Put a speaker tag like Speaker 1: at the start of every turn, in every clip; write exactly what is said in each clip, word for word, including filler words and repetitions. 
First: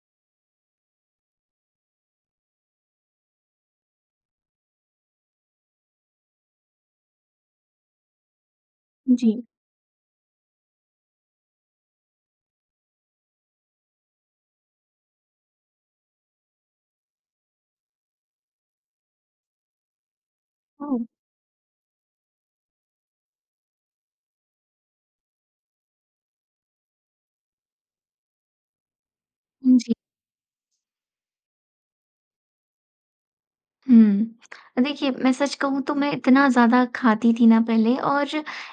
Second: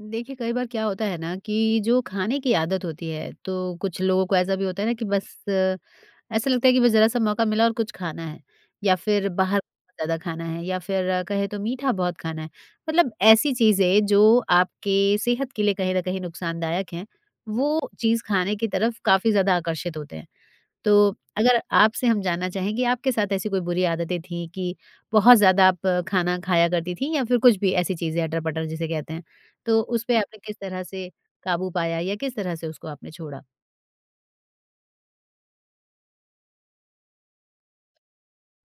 Speaker 1: देखिए, कई बार क्या होता है ना कि जो खाने की आदत होती है, तो कुछ लोगों को ऐसा भी होता है ना कि बस अ, ऐसा लगता है कि बस ज़रा-सा मौका मिला और कुछ खाना है, या फ़िर
Speaker 2: जी।
Speaker 1: बाहर का ज़्यादा खाना है या फ़िर कहें तो मीठा बहुत खाना है। मतलब ऐसी चीज़ें जो आपके सेहत के लिए कहीं न कहीं नुक़सानदायक हैं, वो चीज़ खाने की तरफ़ काफ़ी ज़्यादा आकर्षित होते हैं।
Speaker 2: हुँ।
Speaker 1: तो अगर आपसे हम जानना चाहेंगे, आपके साथ ऐसी कोई बुरी आदतें थी कि, बहुत ज़्यादा आप खाना खाया करती थीं या फ़िर कुछ भी ऐसी चीज़ें, अटर-पटर जिसे कहते हैं,
Speaker 2: हुँ,
Speaker 1: तो
Speaker 2: जी।
Speaker 1: उस पे आपने किस तरह से काबू पाया या किस तरह से उसको आपने छोड़ा?
Speaker 2: हुँ। अ, देखिए मैं सच कहूँ तो मैं इतना ज़्यादा खाती थी ना पहले, और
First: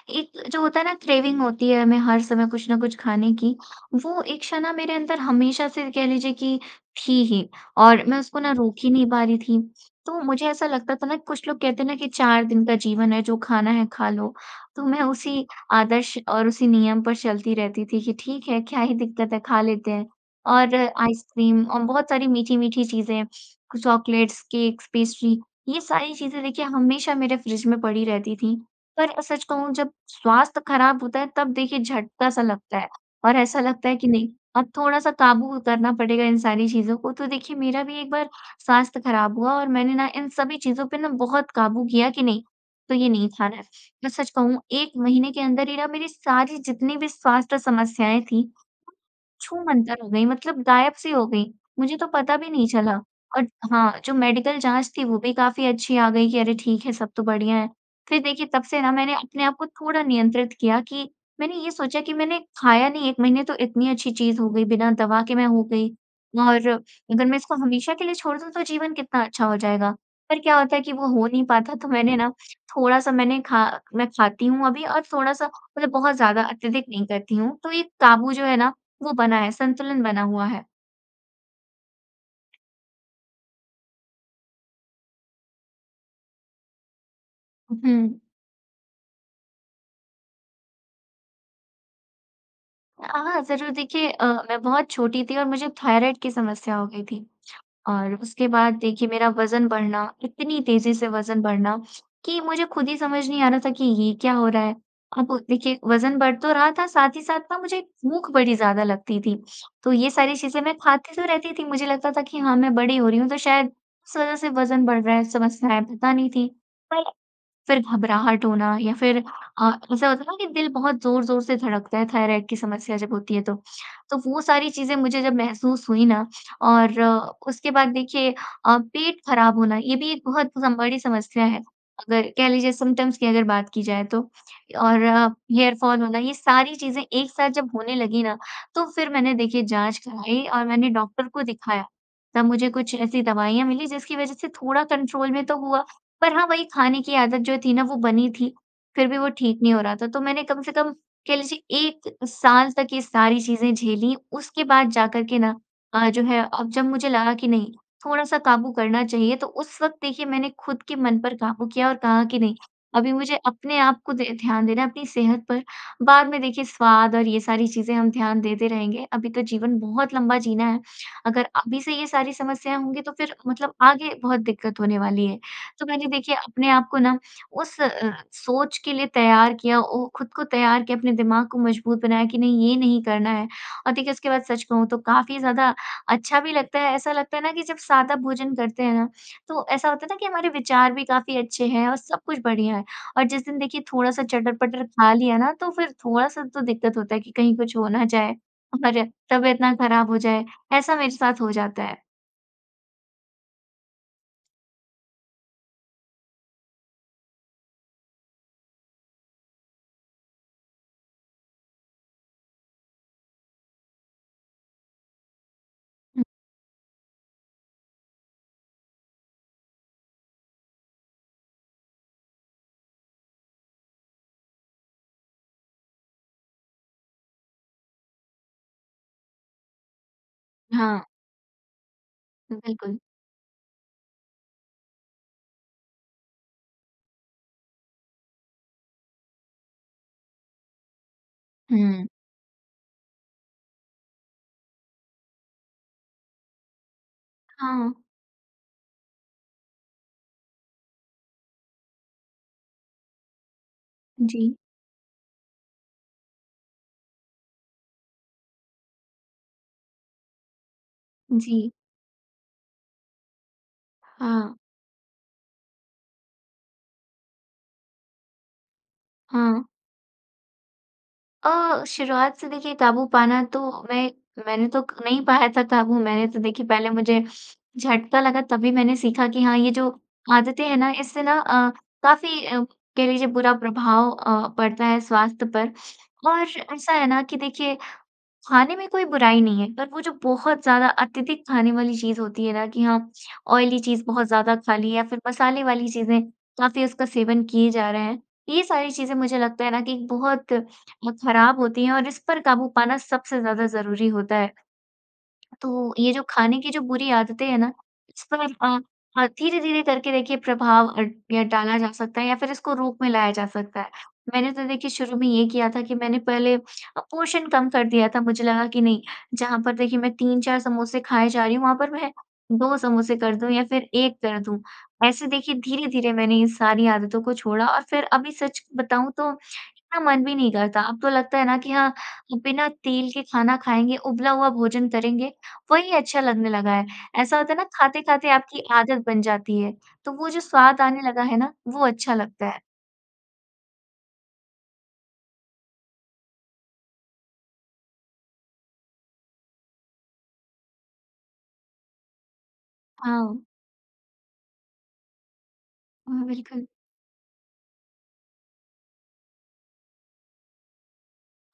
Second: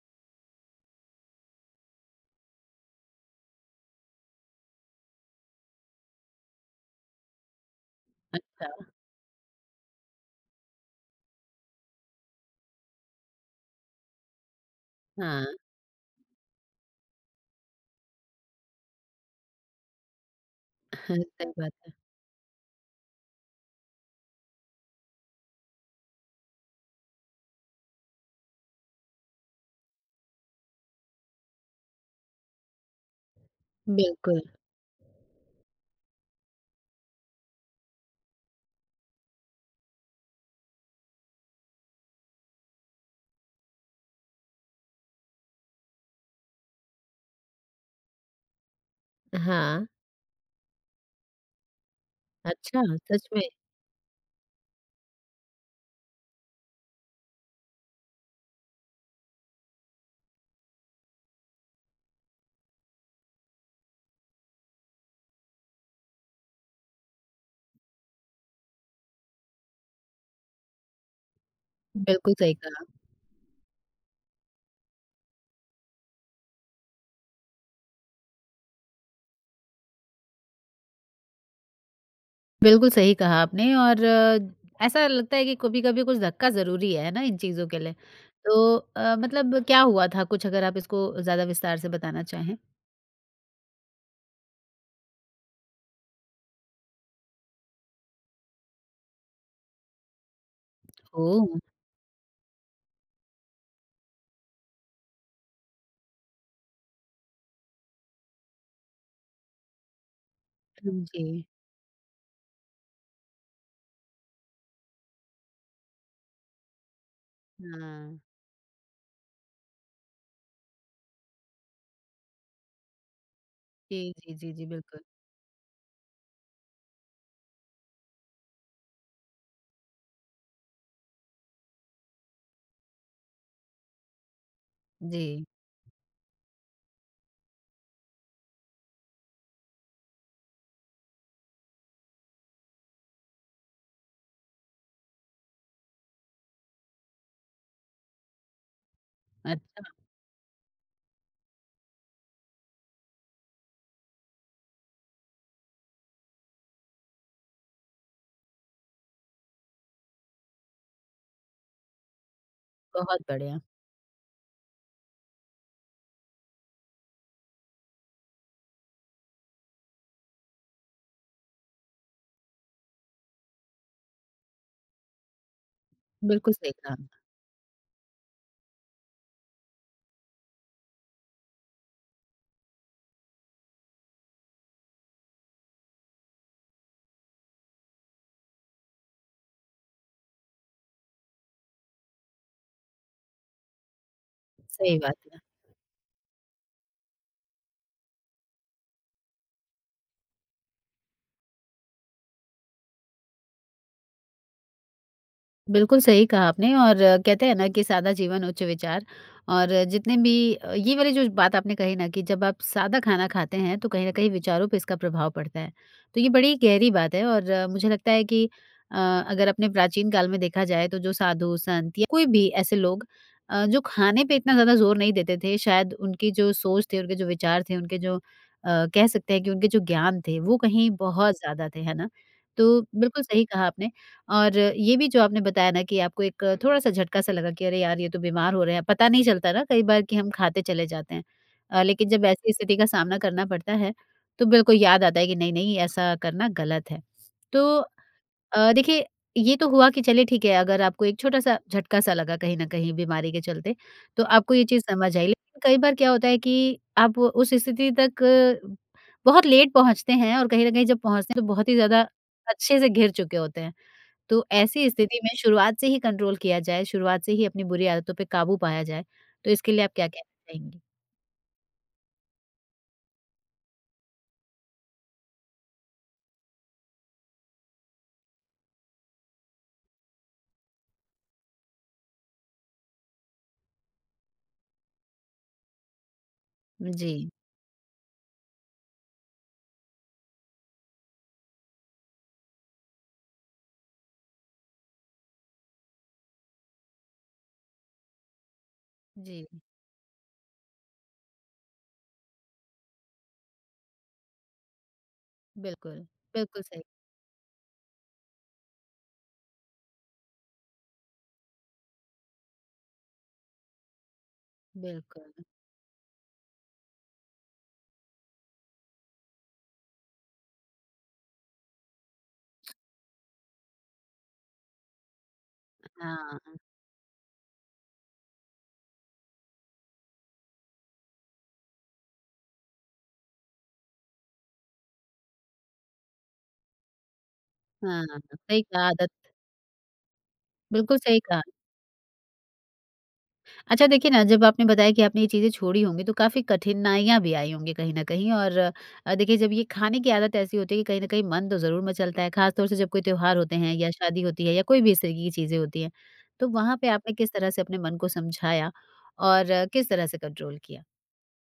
Speaker 2: एक जो होता है ना क्रेविंग होती है हमें हर समय कुछ न कुछ खाने की, वो इच्छा ना मेरे अंदर हमेशा से कह लीजिए कि, थी ही और मैं उसको ना रोक
Speaker 1: अच्छा।
Speaker 2: ही नहीं पा रही थी। तो मुझे ऐसा लगता था ना, कुछ लोग कहते हैं ना कि चार दिन का जीवन है, जो खाना है खा लो। तो मैं उसी
Speaker 1: हाँ।
Speaker 2: आदर्श और उसी नियम पर चलती रहती थी कि ठीक है, क्या ही दिक्कत है, खा लेते हैं। और
Speaker 1: अहाँ। सही
Speaker 2: आइसक्रीम
Speaker 1: बात
Speaker 2: और
Speaker 1: है।
Speaker 2: बहुत सारी मीठी-मीठी चीज़ें कु चॉकलेट्स, केक्स, पेस्ट्री, ये सारी चीज़ें देखिए हमेशा मेरे फ़्रिज में पड़ी रहती थीं। पर अ, सच कहूँ जब स्वास्थ्य ख़राब होता है तब देखिए झटका सा लगता है, और ऐसा लगता है कि नहीं,
Speaker 1: बिल्कुल।
Speaker 2: अब थोड़ा-सा काबू करना पड़ेगा इन सारी चीज़ों को। तो देखिए, मेरा भी एक बार स्वास्थ्य ख़राब हुआ और मैंने ना इन सभी चीज़ों पे ना बहुत काबू किया कि नहीं, तो ये नहीं खाना है। मैं सच कहूँ एक महीने के अंदर ही ना मेरी सारी जितनी भी स्वास्थ्य समस्याएँ थीं,
Speaker 1: हाँ।
Speaker 2: छू-मंतर हो गईं, मतलब गायब-सी हो गईं, मुझे तो पता भी नहीं
Speaker 1: अच्छा!
Speaker 2: चला।
Speaker 1: सच में?
Speaker 2: और हाँ, जो मेडिकल जाँच थी, वो भी काफ़ी अच्छी आ गई कि अरे! ठीक है, सब तो बढ़िया है। फ़िर देखिए, तब से ना मैंने अपने आप को थोड़ा नियंत्रित किया कि मैंने ये सोचा कि मैंने खाया नहीं एक महीने तो इतनी अच्छी चीज़ हो गई, बिना दवा के मैं हो गई, और अगर मैं इसको हमेशा के लिए छोड़ दूँ तो जीवन कितना अच्छा हो जाएगा। पर क्या होता है कि वो हो नहीं पाता, तो मैंने ना
Speaker 1: बिल्कुल सही कहा।
Speaker 2: थोड़ा-सा मैंने खा मैं खाती हूँ अभी और थोड़ा-सा मतलब बहुत ज़्यादा, अत्यधिक नहीं करती हूँ। तो ये काबू जो है ना, वो बना है, संतुलन बना हुआ है।
Speaker 1: बिल्कुल सही कहा आपने। और ऐसा लगता है कि कभी-कभी कुछ धक्का ज़रूरी है है ना, इन चीज़ों के लिए।
Speaker 2: उहुँ।
Speaker 1: तो अ, मतलब क्या हुआ था कुछ अगर आप इसको ज़्यादा विस्तार से बताना चाहें?
Speaker 2: हाँ, ज़रूर। देखिए अ, मैं बहुत छोटी थी और मुझे थाइरॉइड की समस्या हो गई थी। और उसके बाद देखिए मेरा वज़न बढ़ना इतनी तेज़ी से वज़न
Speaker 1: ओह!
Speaker 2: बढ़ना कि मुझे खुद ही समझ नहीं आ रहा था कि ये क्या हो रहा है। अब देखिए वज़न बढ़ तो रहा था साथ ही साथ मुझे भूख बड़ी ज़्यादा लगती थी। तो ये सारी चीज़ें मैं
Speaker 1: हुँ,
Speaker 2: खाती तो
Speaker 1: जी।
Speaker 2: रहती थी मुझे लगता था कि हाँ मैं बड़ी हो रही हूँ तो शायद उस वज़ह से वज़न बढ़ रहा है। समस्या है, पता नहीं थी। पर फिर
Speaker 1: हाँ।
Speaker 2: घबराहट होना या फिर अ, ऐसा होता है ना कि दिल बहुत ज़ोर-ज़ोर से धड़कता है थाइरॉइड की समस्या जब होती है तो।
Speaker 1: जी,
Speaker 2: तो
Speaker 1: जी,
Speaker 2: वो
Speaker 1: जी, जी।
Speaker 2: सारी चीज़ें
Speaker 1: बिल्कुल।
Speaker 2: मुझे जब महसूस हुई ना और उसके बाद देखिए अ, पेट ख़राब होना ये भी एक बहुत बड़ी समस्या है अगर कह लीजिए सिम्प्टम्स की अगर बात की जाए तो। और
Speaker 1: जी।
Speaker 2: हेयरफॉल होना ये सारी चीज़ें एक साथ जब होने लगी ना तो फिर मैंने देखिए जाँच कराई और मैंने डॉक्टर को दिखाया। तब मुझे कुछ ऐसी दवाइयाँ मिली जिसकी वज़ह से थोड़ा कंट्रोल में तो हुआ। पर हाँ, वही खाने की आदत जो थी ना वो बनी थी फिर भी वो ठीक नहीं हो
Speaker 1: अच्छा।
Speaker 2: रहा था। तो मैंने कम से कम कह लीजिए एक साल तक ये सारी चीज़ें झेली उसके बाद जा कर के ना अ, जो है अब जब मुझे लगा कि नहीं थोड़ा-सा काबू करना चाहिए तो उस वक़्त देखिए मैंने खुद के मन पर काबू किया और कहा कि नहीं अभी
Speaker 1: बहुत
Speaker 2: मुझे
Speaker 1: बढ़िया।
Speaker 2: अपने आप को दे ध्यान देना है अपनी सेहत पर। बाद में देखिए स्वाद और ये सारी चीज़ें हम ध्यान देते रहेंगे अभी तो जीवन बहुत लंबा जीना है, अगर अभी से ये सारी समस्याएँ होंगी तो फिर मतलब आगे बहुत दिक्कत होने वाली है। तो मैंने देखिए
Speaker 1: बिल्कुल,
Speaker 2: अपने
Speaker 1: सही
Speaker 2: आप को
Speaker 1: कहा।
Speaker 2: ना उस अ, सोच के लिए तैयार किया ओ, खुद को तैयार किया अपने दिमाग को मजबूत बनाया कि नहीं ये नहीं करना है। और देखिए उसके बाद सच कहूँ तो काफ़ी ज़्यादा अच्छा भी लगता है। ऐसा लगता है ना कि जब सादा भोजन करते हैं ना तो ऐसा होता है ना कि हमारे विचार भी काफ़ी अच्छे हैं और सब कुछ बढ़िया है। और जिस दिन देखिए थोड़ा-सा चटर-पटर
Speaker 1: सही
Speaker 2: खा
Speaker 1: बात
Speaker 2: लिया
Speaker 1: है।
Speaker 2: ना तो फिर थोड़ा-सा तो दिक्कत होता है कि कहीं कुछ हो ना जाए और तबीयत ना ख़राब हो जाए, ऐसा मेरे साथ हो जाता है।
Speaker 1: बिल्कुल सही कहा आपने। और कहते हैं ना कि सादा जीवन उच्च विचार, और जितने भी अ, ये वाली जो ज बात आपने कही ना कि जब आप सादा खाना खाते हैं, तो कहीं न कहीं विचारों पे इसका प्रभाव पड़ता है। तो
Speaker 2: हुँ।
Speaker 1: ये बड़ी गहरी बात है, और मुझे लगता है कि अ, अगर अपने प्राचीन काल में देखा जाए, तो जो साधु-संत या कोई भी ऐसे लोग अ, जो खाने पे इतना ज़्यादा ज़ोर नहीं देते थे, शायद उनकी जो सोच थे, उनके जो विचार थे, उनके जो अ, कह सकते हैं कि उनके जो ज्ञान थे, वो कहीं
Speaker 2: हाँ।
Speaker 1: बहुत ज़्यादा थे, है ना। तो
Speaker 2: बिल्कुल।
Speaker 1: बिल्कुल सही कहा आपने। और ये भी जो आपने बताया ना कि आपको एक थोड़ा-सा झटका-सा लगा कि अरे! यार, ये तो बीमार हो रहे हैं। पता नहीं चलता ना कई बार कि हम खाते चले जाते हैं अ,
Speaker 2: हुँ।
Speaker 1: लेकिन जब ऐसी स्थिति का सामना करना पड़ता है, तो बिल्कुल याद आता है कि नहीं-नहीं, ऐसा करना गलत है। तो
Speaker 2: हाँ।
Speaker 1: अ, देखिए ये तो हुआ कि चलिए ठीक है, अगर आपको एक छोटा-सा झटका-सा लगा कहीं न कहीं बीमारी के चलते, तो आपको
Speaker 2: जी।
Speaker 1: ये चीज़ समझ आई। लेकिन कई बार क्या होता है कि आप वो उस स्थिति तक बहुत लेट पहुँचते हैं, और कहीं न कहीं जब पहुँचते हैं तो बहुत
Speaker 2: जी।
Speaker 1: ही ज़्यादा अच्छे से घिर चुके होते हैं। तो
Speaker 2: हाँ।
Speaker 1: ऐसी स्थिति में शुरुआत से ही कंट्रोल किया जाए, शुरुआत से ही अपनी बुरी आदतों पे काबू पाया जाए, तो
Speaker 2: हाँ।
Speaker 1: इसके लिए आप क्या कहना चाहेंगी?
Speaker 2: अ, शुरुआत से देखिए क़ाबू पाना तो मैं मैंने तो क नहीं पाया था था। वो मैंने तो देखिए पहले मुझे झटका लगा, तभी मैंने सीखा कि हाँ, ये जो आदतें हैं ना, इससे ना अ, काफ़ी अ, कह लीजिए बुरा प्रभाव अ, पड़ता है स्वास्थ्य पर। और ऐसा है ना
Speaker 1: जी।
Speaker 2: कि देखिए, खाने में कोई बुराई नहीं है, पर वो जो बहुत ज़्यादा अत्यधिक खाने वाली चीज़ होती है ना कि हाँ, ऑयली चीज़ बहुत ज़्यादा खा ली है या फ़िर मसाले वाली चीज़ें, काफ़ी उसका सेवन किए जा रहे हैं। ये सारी चीज़ें मुझे
Speaker 1: जी।
Speaker 2: लगता है ना कि बहुत म ख़राब होती हैं और इस पर क़ाबू पाना सबसे ज़्यादा ज़रूरी होता है। तो
Speaker 1: बिल्कुल।
Speaker 2: ये जो खाने
Speaker 1: बिल्कुल
Speaker 2: की जो
Speaker 1: सही।
Speaker 2: बुरी आदतें हैं ना, इस पर अ अ, धीरे-धीरे करके देखिए प्रभाव अ, या डाला जा सकता है या फिर इसको रूप में लाया जा सकता है। मैंने तो देखिए शुरू में
Speaker 1: बिल्कुल।
Speaker 2: ये किया था कि मैंने पहले अ, पोर्शन कम कर दिया था। मुझे लगा कि नहीं, जहाँ पर देखिए मैं तीन चार समोसे खाए जा रही हूँ, वहाँ पर मैं दो समोसे कर दूँ या फ़िर एक कर दूँ। ऐसे देखिए धीरे-धीरे मैंने ये
Speaker 1: हाँ।
Speaker 2: सारी आदतों को छोड़ा, और फ़िर अभी सच बताऊँ तो, इतना मन भी नहीं करता। अब तो लगता है ना कि हाँ अ, बिना तेल के खाना खाएँगे, उबला हुआ भोजन करेंगे, वही अच्छा लगने लगा है। ऐसा होता है ना
Speaker 1: हाँ।
Speaker 2: खाते-खाते
Speaker 1: सही
Speaker 2: आपकी
Speaker 1: कहा,
Speaker 2: आदत
Speaker 1: आदत।
Speaker 2: बन जाती है। तो वो जो स्वाद
Speaker 1: बिल्कुल
Speaker 2: आने
Speaker 1: सही
Speaker 2: लगा है
Speaker 1: कहा।
Speaker 2: ना, वो अच्छा लगता है।
Speaker 1: अच्छा, देखिए ना, जब आपने बताया कि आपने ये चीज़ें छोड़ी होंगी, तो काफ़ी कठिनाइयाँ भी आई होंगी कहीं न कहीं और अ, देखिए जब ये खाने की आदत ऐसी होती है कि कहीं न कहीं मन तो ज़रूर मचलता है। खासतौर से जब कोई त्योहार
Speaker 2: हाँ।
Speaker 1: होते हैं, या शादी होती है, या कोई भी इस तरीके की चीज़ें होती हैं,
Speaker 2: हाँ,
Speaker 1: तो
Speaker 2: बिल्कुल।
Speaker 1: वहाँ पे आपने किस तरह से अपने मन को समझाया और किस तरह से कंट्रोल किया?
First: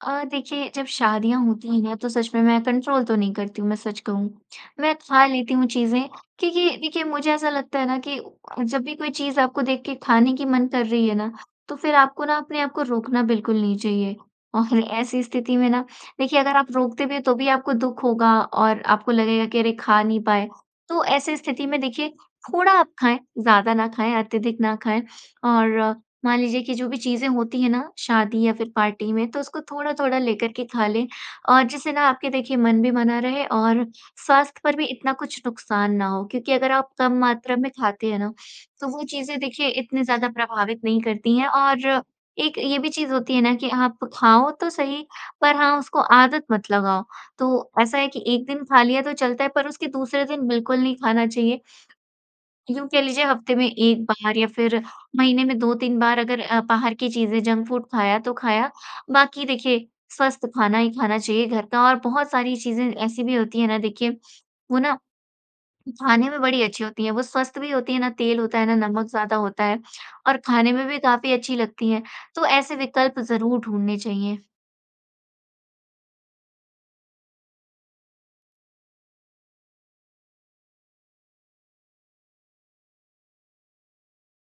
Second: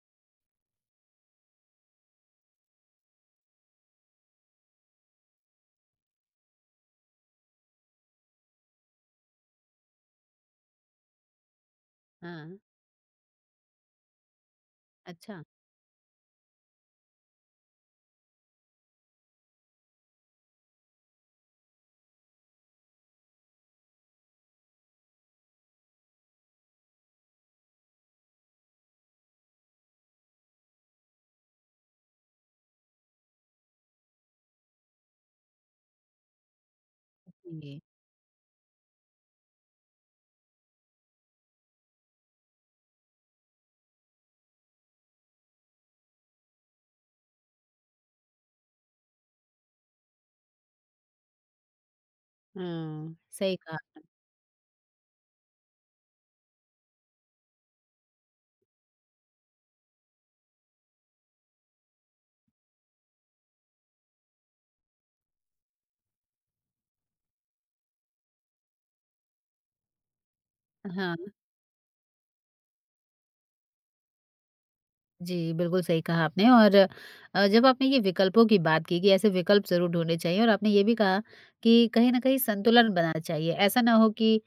Speaker 2: अ, देखिए, जब शादियाँ होती हैं, तो सच में मैं कंट्रोल तो नहीं करती हूँ, मैं सच कहूँ। मैं खा लेती हूँ चीज़ें क्योंकि देखिए, मुझे ऐसा लगता है ना कि जब भी कोई चीज़ आपको देख के खाने की मन कर रही है ना, तो फिर आपको ना
Speaker 1: हाँ।
Speaker 2: अपने आप को रोकना बिल्कुल नहीं चाहिए और ऐसी
Speaker 1: अच्छा।
Speaker 2: स्थिति में ना, देखिए, अगर आप रोकते भी हैं, तो भी आपको दुःख होगा और आपको लगेगा कि, "अरे! खा नहीं पाए।" तो ऐसी स्थिति में देखिए, थोड़ा आप खाएँ, ज़्यादा ना खाएँ, अत्यधिक ना खाएँ और मान लीजिए कि जो भी चीज़ें होती हैं ना शादी या फिर पार्टी में, तो उसको थोड़ा-थोड़ा लेकर के खा लें और जिससे ना आपके देखिए मन भी बना रहे और स्वास्थ्य पर भी इतना कुछ नुकसान ना हो। क्योंकि अगर आप कम मात्रा में
Speaker 1: जी।
Speaker 2: खाते हैं ना, तो वो चीज़ें देखिए इतनी ज़्यादा प्रभावित नहीं करती हैं और एक ये भी चीज़ होती है ना कि आप खाओ तो सही, पर हाँ, उसको आदत मत लगाओ। तो ऐसा है कि एक दिन खा लिया तो चलता है, पर उसके दूसरे दिन बिल्कुल नहीं खाना चाहिए। यूँ कह
Speaker 1: हुँ।
Speaker 2: लीजिए, हफ़्ते
Speaker 1: सही
Speaker 2: में
Speaker 1: कहा आपने।
Speaker 2: एक बार या फिर महीने में दो तीन बार अगर अ, बाहर की चीज़ें, जंक फ़ूड खाया तो खाया बाकी देखिए, स्वस्थ खाना ही खाना चाहिए घर का और बहुत सारी चीज़ें ऐसी भी होती हैं ना, देखिए, वो ना खाने में बड़ी अच्छी होती हैं। वो स्वस्थ भी होती हैं, ना तेल होता है, ना नमक ज़्यादा होता है और खाने में भी
Speaker 1: हाँ।
Speaker 2: काफ़ी अच्छी लगती हैं, तो ऐसे विकल्प ज़रूर ढूँढने चाहिए।
Speaker 1: जी, बिल्कुल सही कहा आपने। और अ, जब आपने ये विकल्पों की बात की कि ऐसे विकल्प ज़रूर ढूँढ़ने चाहिए और आपने ये भी कहा कि कहीं न कहीं संतुलन बनाना चाहिए। ऐसा ना हो कि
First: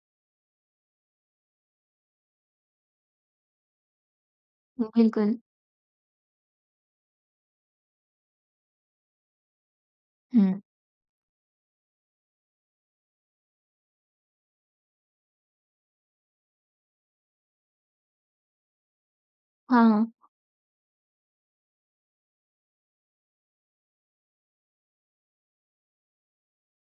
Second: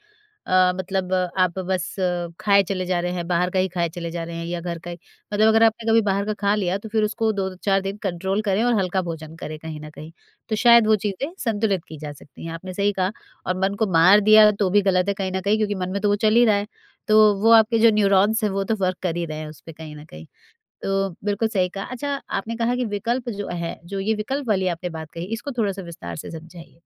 Speaker 1: अ, मतलब आप बस खाए चले जा रहे हैं, बाहर का ही खाए चले जा रहे हैं या घर का ही।
Speaker 2: बिल्कुल।
Speaker 1: मतलब अगर आपने कभी बाहर का खा लिया, तो फिर उसको दो चार दिन कंट्रोल करें और हल्का भोजन करें कहीं न कहीं। तो
Speaker 2: हुँ।
Speaker 1: शायद वो चीज़ें संतुलित की जा सकती हैं। आपने सही कहा और मन को मार दिया, तो भी गलत है कहीं न कहीं क्योंकि मन में तो वो चल ही रहा है। तो वो आपके जो न्यूरॉन्स हैं वो तो वर्क कर ही रहे हैं उस पे कहीं न
Speaker 2: हाँ।
Speaker 1: कहीं। तो बिल्कुल सही कहा। अच्छा, आपने कहा कि विकल्प जो है, जो ये विकल्प वाली आपने बात कही, इसको थोड़ा-सा विस्तार से समझाइए।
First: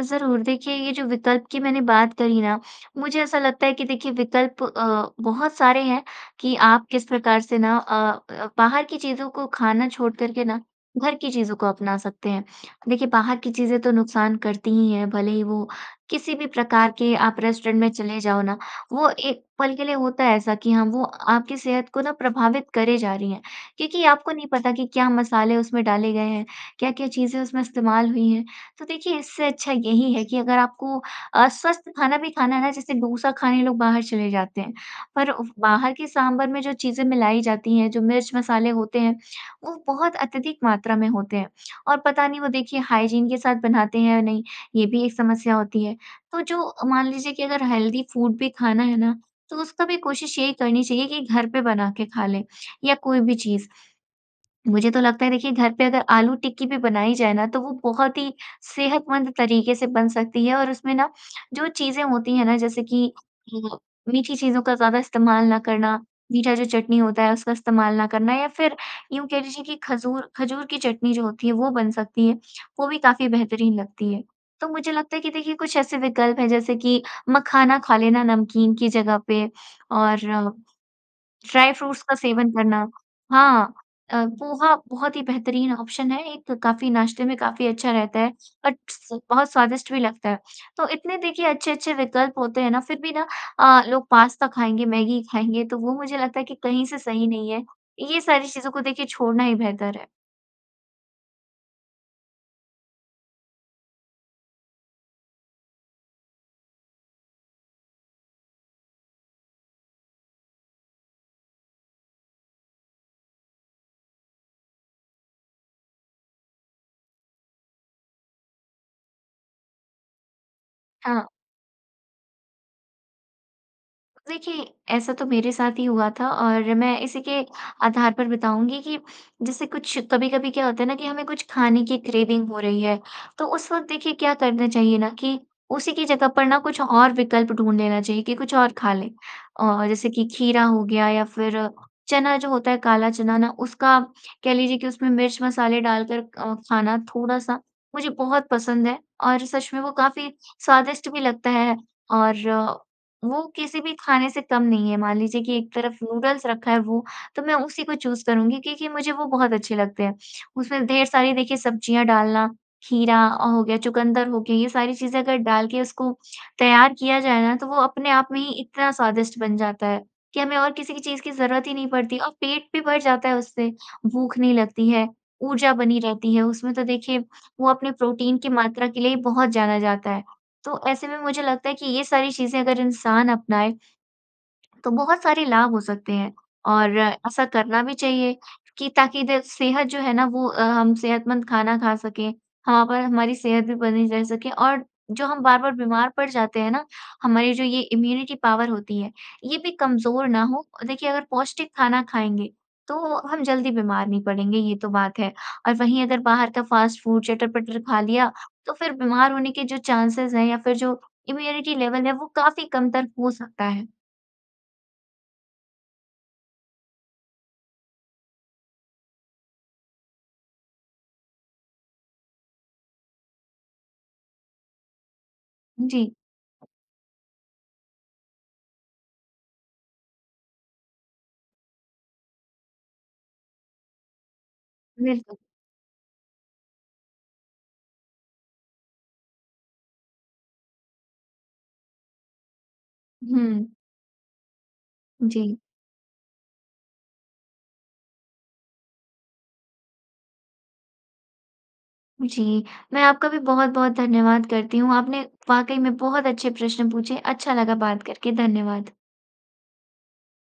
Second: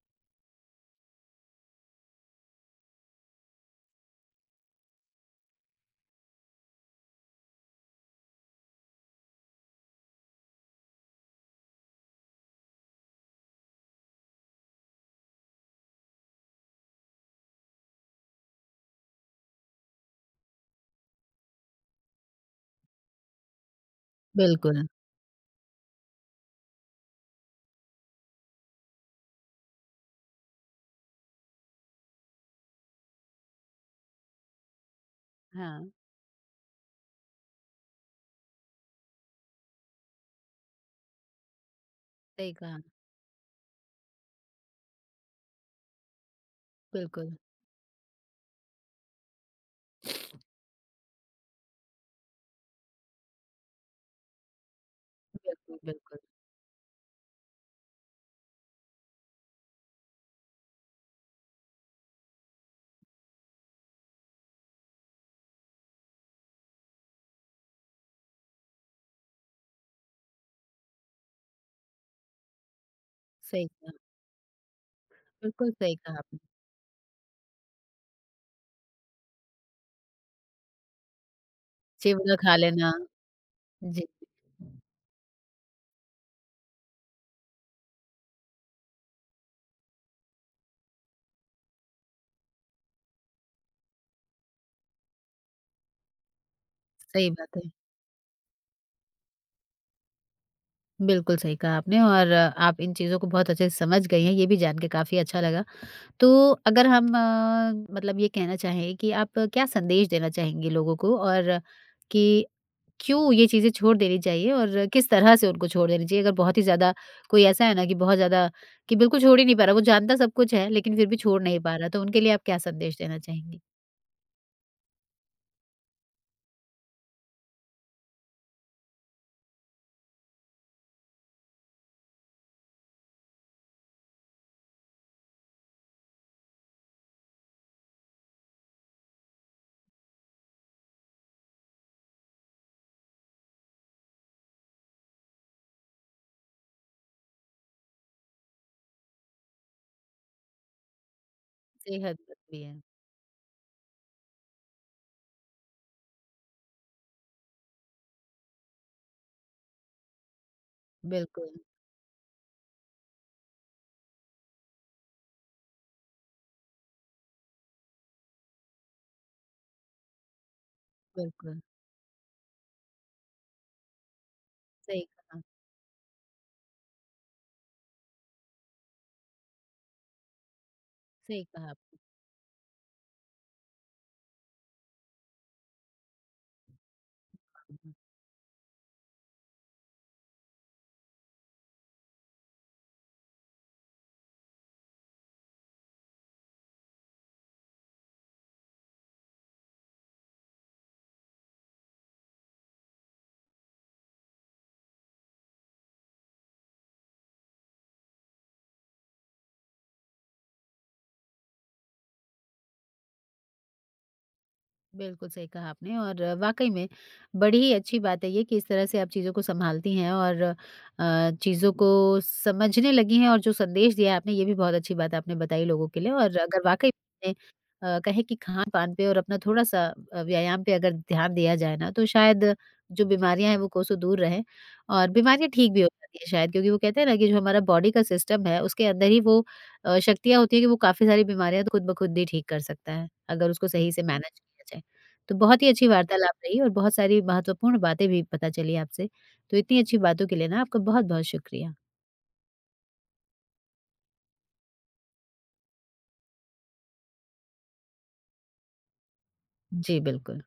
Speaker 2: ज़रूर। देखिए ये जो विकल्प की मैंने बात करी ना? मुझे ऐसा लगता है कि देखिए विकल्प अ, बहुत सारे हैं कि आप किस प्रकार से ना अ अ, बाहर की चीज़ों को खाना छोड़कर के ना घर की चीज़ों को अपना सकते हैं। देखिए बाहर की चीज़ें तो नुकसान करती ही हैं, भले ही वो किसी भी प्रकार के आप रेस्टोरेंट में चले जाओ ना, वो एक पल के लिए होता है ऐसा कि हाँ, वो आपकी सेहत को ना प्रभावित करे जा रही हैं। क्योंकि आपको नहीं पता कि
Speaker 1: बिल्कुल।
Speaker 2: क्या मसाले उसमें डाले गए हैं, क्या-क्या चीज़ें उसमें इस्तेमाल हुई हैं। तो देखिए इससे अच्छा यही है कि अगर आपको अस्वस्थ खाना भी खाना है ना, जैसे डोसा खाने लोग बाहर चले जाते हैं, पर उव
Speaker 1: हाँ।
Speaker 2: बाहर के साँभर में जो चीज़ें मिलाई जाती हैं, जो मिर्च मसाले होते हैं, वो बहुत अत्यधिक मात्रा में होते हैं और पता नहीं वो
Speaker 1: सही कहा।
Speaker 2: देखिए हाइजीन के साथ बनाते हैं या नहीं, ये भी एक समस्या होती है। तो जो मान लीजिए
Speaker 1: बिल्कुल।
Speaker 2: कि अगर हेल्दी फूड भी खाना है ना, तो उसका भी कोशिश यही करनी चाहिए कि घर पे बना के खा लें या कोई भी चीज़। मुझे तो लगता है देखिए घर
Speaker 1: बिल्कुल,
Speaker 2: पे अगर
Speaker 1: बिल्कुल।
Speaker 2: आलू-टिक्की भी बनाई जाए ना, तो वो बहुत ही सेहतमंद तरीके से बन सकती है और उसमें ना जो चीज़ें होती हैं ना, जैसे कि अ, मीठी चीज़ों का ज़्यादा इस्तेमाल न करना, मीठा जो चटनी होता है उसका इस्तेमाल न करना या फिर यूँ कह लीजिए कि खजूर, खजूर की चटनी जो होती है वो बन सकती है। वो भी काफ़ी
Speaker 1: सही
Speaker 2: बेहतरीन
Speaker 1: कहा।
Speaker 2: लगती है। तो मुझे लगता है कि देखिए
Speaker 1: बिल्कुल,
Speaker 2: कुछ
Speaker 1: सही
Speaker 2: ऐसे
Speaker 1: कहा आपने।
Speaker 2: विकल्प हैं, जैसे कि मखाना खा लेना नमकीन की जगह पे और ड्राई-फ्रूट्स का
Speaker 1: चिव ग
Speaker 2: सेवन
Speaker 1: खा
Speaker 2: करना।
Speaker 1: लेना।
Speaker 2: हाँ।
Speaker 1: जी।
Speaker 2: अ, पोहा बहुत ही बेहतरीन ऑप्शन है। एक काफ़ी नाश्ते में काफ़ी अच्छा रहता है। बट स बहुत स्वादिष्ट भी लगता है। तो इतने देखिए अच्छे-अच्छे विकल्प होते हैं ना, फिर भी ना अ, लोग पास्ता खाएँगे, मैगी खाएँगे, तो वो मुझे लगता है कि कहीं से सही
Speaker 1: सही
Speaker 2: नहीं
Speaker 1: बात
Speaker 2: है।
Speaker 1: है।
Speaker 2: ये सारी चीज़ों को देखिए छोड़ना ही बेहतर है।
Speaker 1: बिल्कुल सही कहा आपने और, आप इन चीज़ों को बहुत अच्छे से समझ गई हैं, ये भी जान के काफ़ी अच्छा लगा। तो अगर हम मतलब ये कहना चाहें कि आप क्या संदेश देना चाहेंगे लोगों को और कि, क्यों ये चीज़ें छोड़ देनी चाहिए और किस तरह से उनको छोड़ देनी चाहिए? अगर बहुत ही ज़्यादा कोई ऐसा है ना कि बहुत ज़्यादा कि बिल्कुल छोड़ ही नहीं पा रहा, वो जानता सब कुछ है लेकिन फ़िर भी
Speaker 2: हाँ।
Speaker 1: छोड़ नहीं पा रहा, तो उनके लिए आप क्या संदेश देना चाहेंगी?
Speaker 2: देखिए ऐसा तो मेरे साथ ही हुआ था और मैं इसी के आधार पर बताऊँगी कि, जैसे कुछ कभी-कभी क्या होता है ना कि हमें कुछ खाने की क्रेविंग हो रही है, तो उस वक़्त देखिए क्या करना चाहिए ना कि, उसी कि जगह पर ना कुछ और विकल्प ढूँढ लेना चाहिए कि कुछ और खा लें। और जैसे कि खीरा हो गया या फ़िर चना जो होता है काला चना ना, उसका कह लीजिए कि उसमें मिर्च-मसाले डालकर अ, खाना थोड़ा-सा मुझे बहुत पसंद है और सच में वो काफ़ी, स्वादिष्ट भी लगता है
Speaker 1: सेहत पतली
Speaker 2: और
Speaker 1: है।
Speaker 2: वो किसी भी खाने से कम नहीं है। मान लीजिए कि एक तरफ नूडल्स रखा है वो, तो मैं उसी को चूज़ करुँगी क्योंकि मुझे वो बहुत अच्छे लगते हैं। उसमें ढेर सारी देखिए
Speaker 1: बिल्कुल।
Speaker 2: सब्जियाँ डालना, खीरा हो गया, चुकन्दर हो गए ये सारी चीज़ें अगर डाल के उसको, तैयार किया जाए ना तो वो अपने आप में ही इतना स्वादिष्ट बन जाता है, कि हमें और किसी भी चीज़ की
Speaker 1: बिल्कुल।
Speaker 2: ज़रूरत ही नहीं पड़ती और पेट भी भर जाता है उससे। भूख नहीं लगती
Speaker 1: सही
Speaker 2: है,
Speaker 1: कहा।
Speaker 2: ऊर्जा बनी रहती है, उसमें तो देखिए वो अपने प्रोटीन की मात्रा के लिए ही बहुत जाना जाता है। तो ऐसे में मुझे
Speaker 1: सही
Speaker 2: लगता
Speaker 1: कहा
Speaker 2: है कि
Speaker 1: आपने।
Speaker 2: ये सारी चीज़ें अगर इंसान अपनाए, तो बहुत सारे लाभ हो सकते हैं और ऐसा करना भी चाहिए, कि ताकि द सेहत जो है ना वो अ, हम सेहतमंद खाना खा सकें। हाँ, पर हमारी सेहत भी बनी रह सके और जो हम बार-बार बीमार पड़ जाते हैं ना, हमारी जो ये इम्यूनिटी पावर होती है ये भी कमज़ोर ना हो। देखिए अगर पौष्टिक खाना खाएँगे, तो हम जल्दी बीमार नहीं पड़ेंगे, ये तो बात है और वहीं अगर बाहर का फ़ास्ट फूड, चटर-पटर खा लिया तो फ़िर बीमार होने के जो चांसेज़ हैं या फ़िर जो इम्यूनिटी लेवल है वो काफ़ी कमतर हो सकता है।
Speaker 1: बिल्कुल सही कहा आपने और वाक़ई में, बड़ी ही अच्छी बात है ये कि इस तरह से आप चीज़ों को संभालती हैं और अ, चीज़ों को समझने लगीं हैं और जो संदेश दिया है आपने ये भी बहुत अच्छी बात आपने बताई लोगों के
Speaker 2: जी।
Speaker 1: लिए। और अगर वाक़ई में अ, कहें कि खानपान पर और अपना थोड़ा-सा अ, व्यायाम पे अगर ध्यान दिया जाए ना, तो शायद जो बीमारियाँ हैं वो कोसो दूर रहें। और
Speaker 2: बिल्कुल।
Speaker 1: बीमारियाँ ठीक भी हो सकती हैं शायद, क्योंकि वो कहते हैं ना कि जो हमारा बॉडी का सिस्टम है उसके अंदर ही वो अ, शक्तियाँ होती हैं कि वो काफ़ी सारी बीमारियाँ तो खुद ब खुद ही ठीक कर सकता है, अगर उसको
Speaker 2: हुँ।
Speaker 1: सही से मैनेज किया जाए। तो
Speaker 2: जी।
Speaker 1: बहुत ही अच्छी वार्तालाप रही और बहुत सारी महत्वपूर्ण बातें भी पता चली आपसे। तो इतनी अच्छी बातों के लिए ना आपका बहुत-बहुत शुक्रिया।
Speaker 2: जी। मैं, आपका भी बहुत-बहुत धन्यवाद करती हूँ। आपने वाक़ई में बहुत अच्छे प्रश्न पूछे, अच्छा लगा बात करके, धन्यवाद।
Speaker 1: जी, बिल्कुल।